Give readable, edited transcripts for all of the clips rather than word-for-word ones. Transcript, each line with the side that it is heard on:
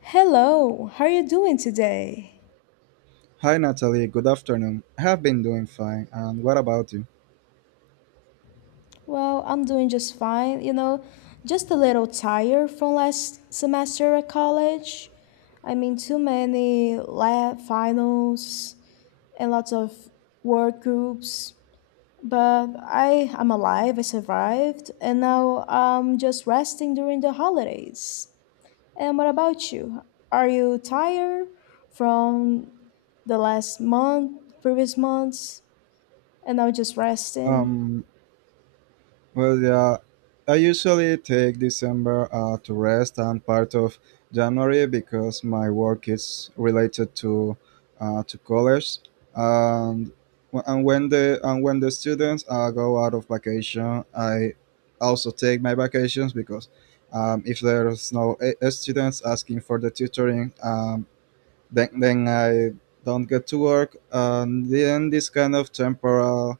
left: Hello, how are you doing today?
right: Hi Natalie, good afternoon. I have been doing fine, and what about you?
left: Well, I'm doing just fine, you know, just a little tired from last semester at college. I mean, too many lab finals and lots of work groups. But I am alive, I survived, and now I'm just resting during the holidays. And what about you? Are you tired from the last month, previous months? And I would just resting.
right: Um, well, yeah, I usually take December to rest and part of January because my work is related to college, and when the students go out of vacation, I also take my vacations because if there's no a- a students asking for the tutoring. Then I don't get to work, and then this kind of temporal.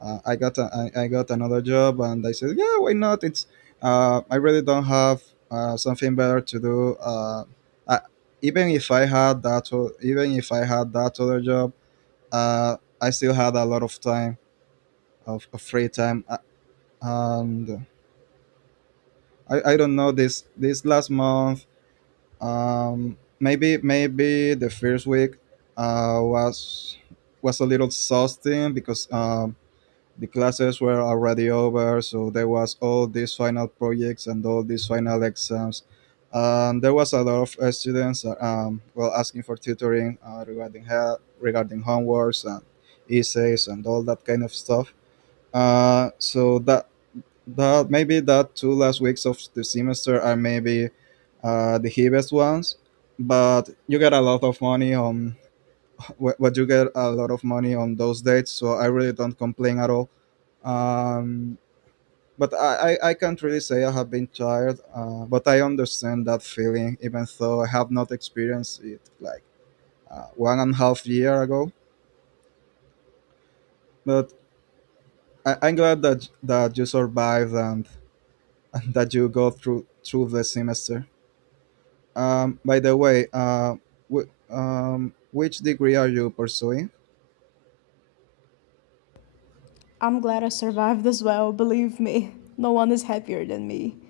right: Uh, I got a, I got another job, and I said, yeah, why not? It's I really don't have something better to do. I, even if I had that, o- Even if I had that other job, I still had a lot of time of free time, and I don't know this last month. Maybe the first week uh, was was a little exhausting because the classes were already over, so there was all these final projects and all these final exams. There was a lot of students well asking for tutoring regarding help, regarding homeworks and essays and all that kind of stuff. So that maybe that two last weeks of the semester are maybe the heaviest ones, but you get a lot of money on what you get a lot of money on those dates. So I really don't complain at all. Um, but I can't really say I have been tired, but I understand that feeling, even though I have not experienced it like 1.5 year ago. But I'm glad that you survived and, and that you go through the semester. By the way, which degree are you pursuing?
left: I'm glad I survived as well, believe me. No one is happier than me.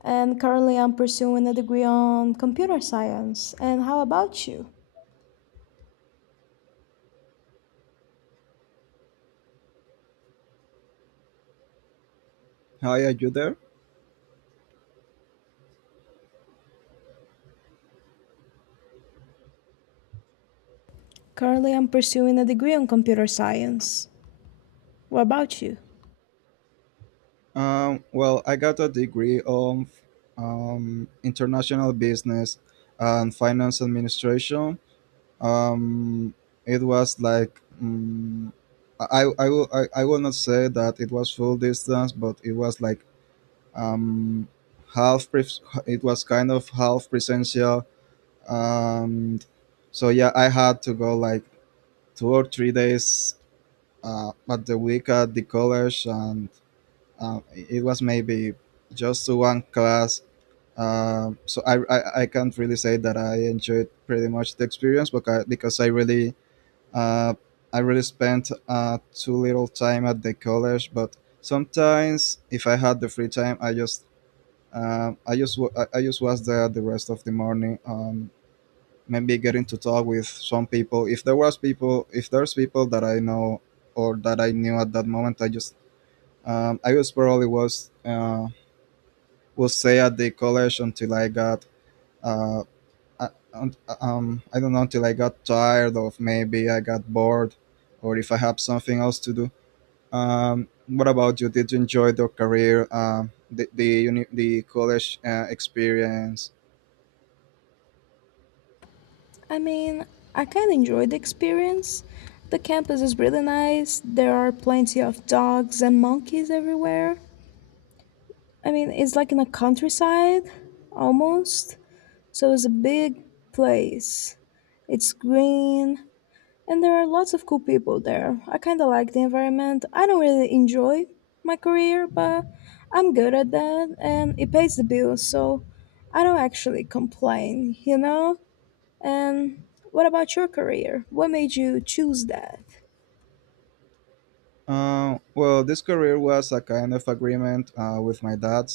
left: And currently, I'm pursuing a degree on computer science. And how about you?
right: Hi, are you there?
left: Currently, I'm pursuing a degree on computer science. What about you?
right: Well, I got a degree on, international business and finance administration. Um, it was like, I will not say that it was full distance, but it was like, um, half. It was kind of half presential. Um, so yeah, I had to go like 2 or 3 days at the week at the college, and it was maybe just to one class. So I can't really say that I enjoyed pretty much the experience, but because uh, I really spent too little time at the college. But sometimes, if I had the free time, I just was there the rest of the morning. Maybe getting to talk with some people if there's people that I know or that I knew at that moment I just, I was probably was stay at the college until I got uh, I don't know, until I got tired of, maybe I got bored, or if I have something else to do. What about you, did you enjoy the career? The college experience?
left: I mean, I kind of enjoy the experience. The campus is really nice. There are plenty of dogs and monkeys everywhere. I mean, it's like in a countryside, almost. So it's a big place. It's green and there are lots of cool people there. I kind of like the environment. I don't really enjoy my career, but I'm good at that and it pays the bills, so I don't actually complain, you know? And what about your career? What made you choose that?
right: Well, this career was a kind of agreement with my dad.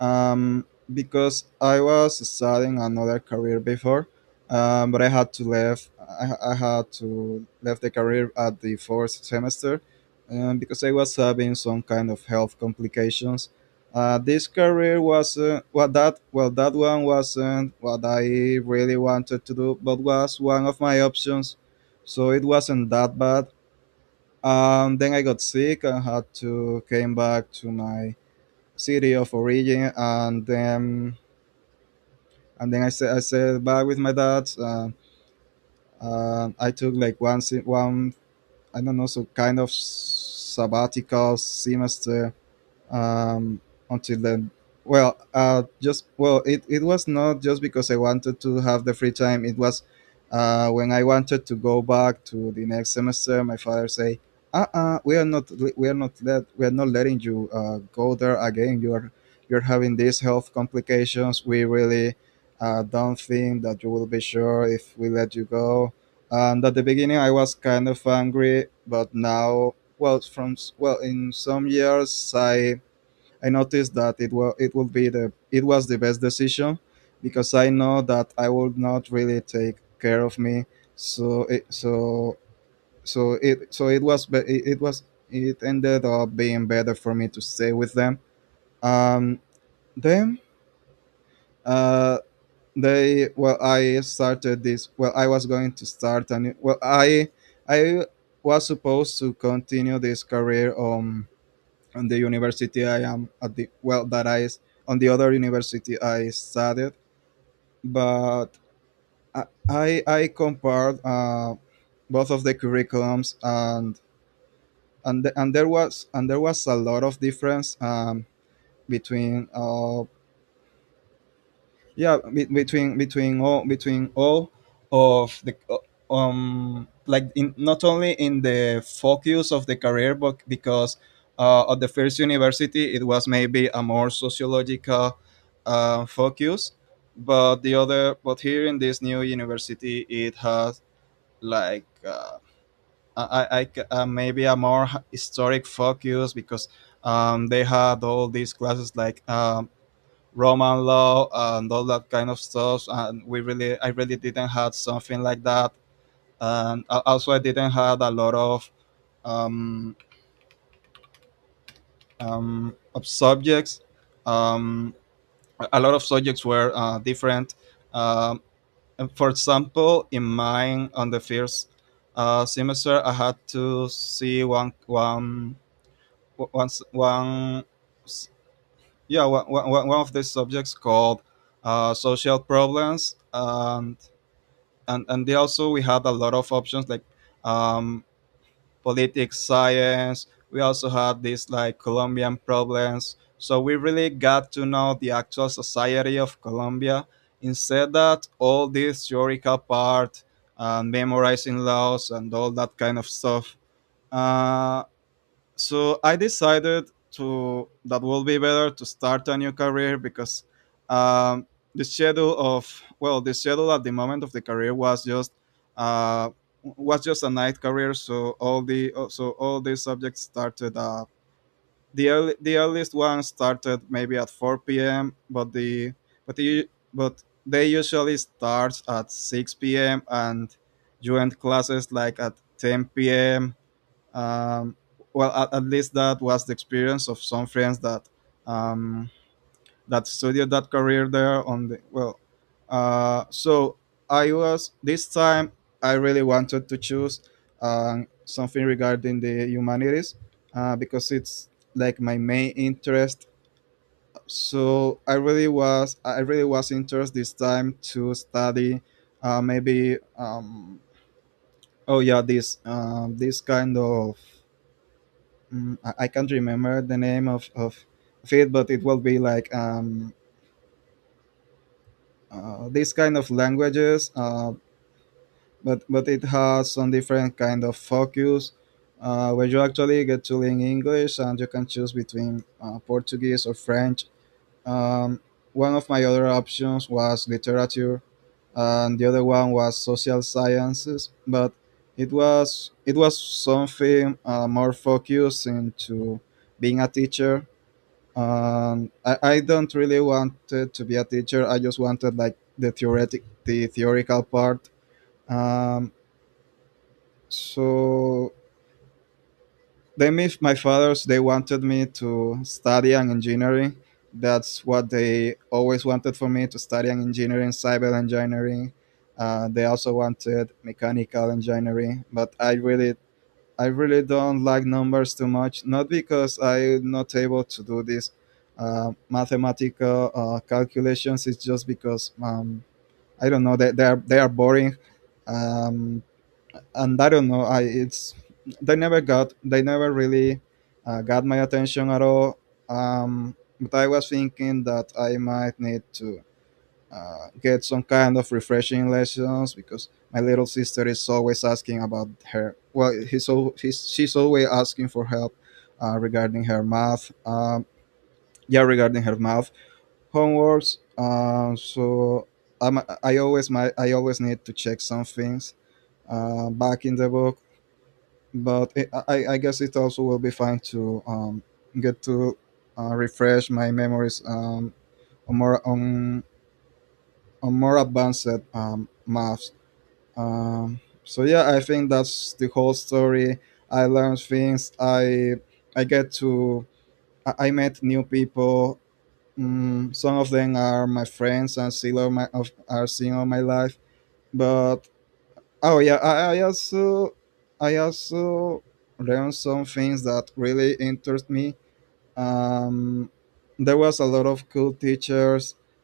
right: um, because I was studying another career before, but I had to leave. I had to leave the career at the fourth semester because I was having some kind of health complications. This career was well that one wasn't what I really wanted to do, but was one of my options, so it wasn't that bad. Then I got sick and had to came back to my city of origin, and then I said back with my dad. I took like one, I don't know, so kind of sabbatical semester, um, until then. Well, just, well, it was not just because I wanted to have the free time. It was when I wanted to go back to the next semester. My father say, "We are not letting you go there again. You're having these health complications. We really don't think that you will be sure if we let you go." And at the beginning, I was kind of angry, but now, well, in some years, I noticed that it was the best decision because I know that I will not really take care of me. So it so so it was It ended up being better for me to stay with them. Um, then uh, they, well, I started this, well, I was going to start, and well, I was supposed to continue this career on the university I am at the well that I s- on the other university I studied, but I compared both of the curriculums and the, and there was a lot of difference, between between all of the, like in, not only in the focus of the career, but because at the first university it was maybe a more sociological focus, but the other but here in this new university it has like, maybe a more historic focus because, they had all these classes like, Roman law and all that kind of stuff. And I really didn't have something like that. And also, I didn't have a lot of um, subjects. Um, a lot of subjects were different. Um, and for example, in mine, on the first semester, I had to see one one s- one of the subjects called social problems. And they also we had a lot of options like, um, politics science. We also had these like colombian problems, so we really got to know the actual society of colombia, instead that all this theoretical part and memorizing laws and all that kind of stuff. uh, so I decided to, that will be better to start a new career because, um, the schedule of the schedule at the moment of the career was just, uh, a night career, so all the subjects started, the earliest one started maybe at 4 p.m., but they usually start at 6 p.m., and you end classes like at 10 p.m. um, well, at least that was the experience of some friends that, um, that studied that career there. So I was, this time I really wanted to choose, something regarding the humanities, because it's like my main interest. So I really was interested, this time, to study, maybe oh yeah, this kind of, I can't remember the name of it, but it will be like, these kind of languages, but it has some different kind of focus. Where you actually get to learn English and you can choose between Portuguese or French. Um, One of my other options was literature, and the other one was social sciences. But it was something more focused into being a teacher. I don't really wanted to be a teacher. I just wanted like the theoretical part. Um, so then, if my fathers they wanted me to study an engineering, that's what they always wanted for me to study an engineering, cyber engineering. They also wanted mechanical engineering, but I really don't like numbers too much, not because I'm not able to do these mathematical calculations. It's just because, I don't know, they are boring, um, and I don't know. I it's they never got they never really got my attention at all. Um, but I was thinking that I might need to get some kind of refreshing lessons because my little sister is always asking about her. Well, he's, al- he's she's always asking for help regarding her math. Yeah, regarding her math homeworks. So I always need to check some things back in the book. But I guess it also will be fine to, get to, refresh my memories, on more on, on more advanced, maths. So yeah, I think that's the whole story. I learned things. I get to I met new people, some of them are my friends and still all my are seeing all my life, but, oh yeah, I also learned some things that really interest me. um there was a lot of cool teachers,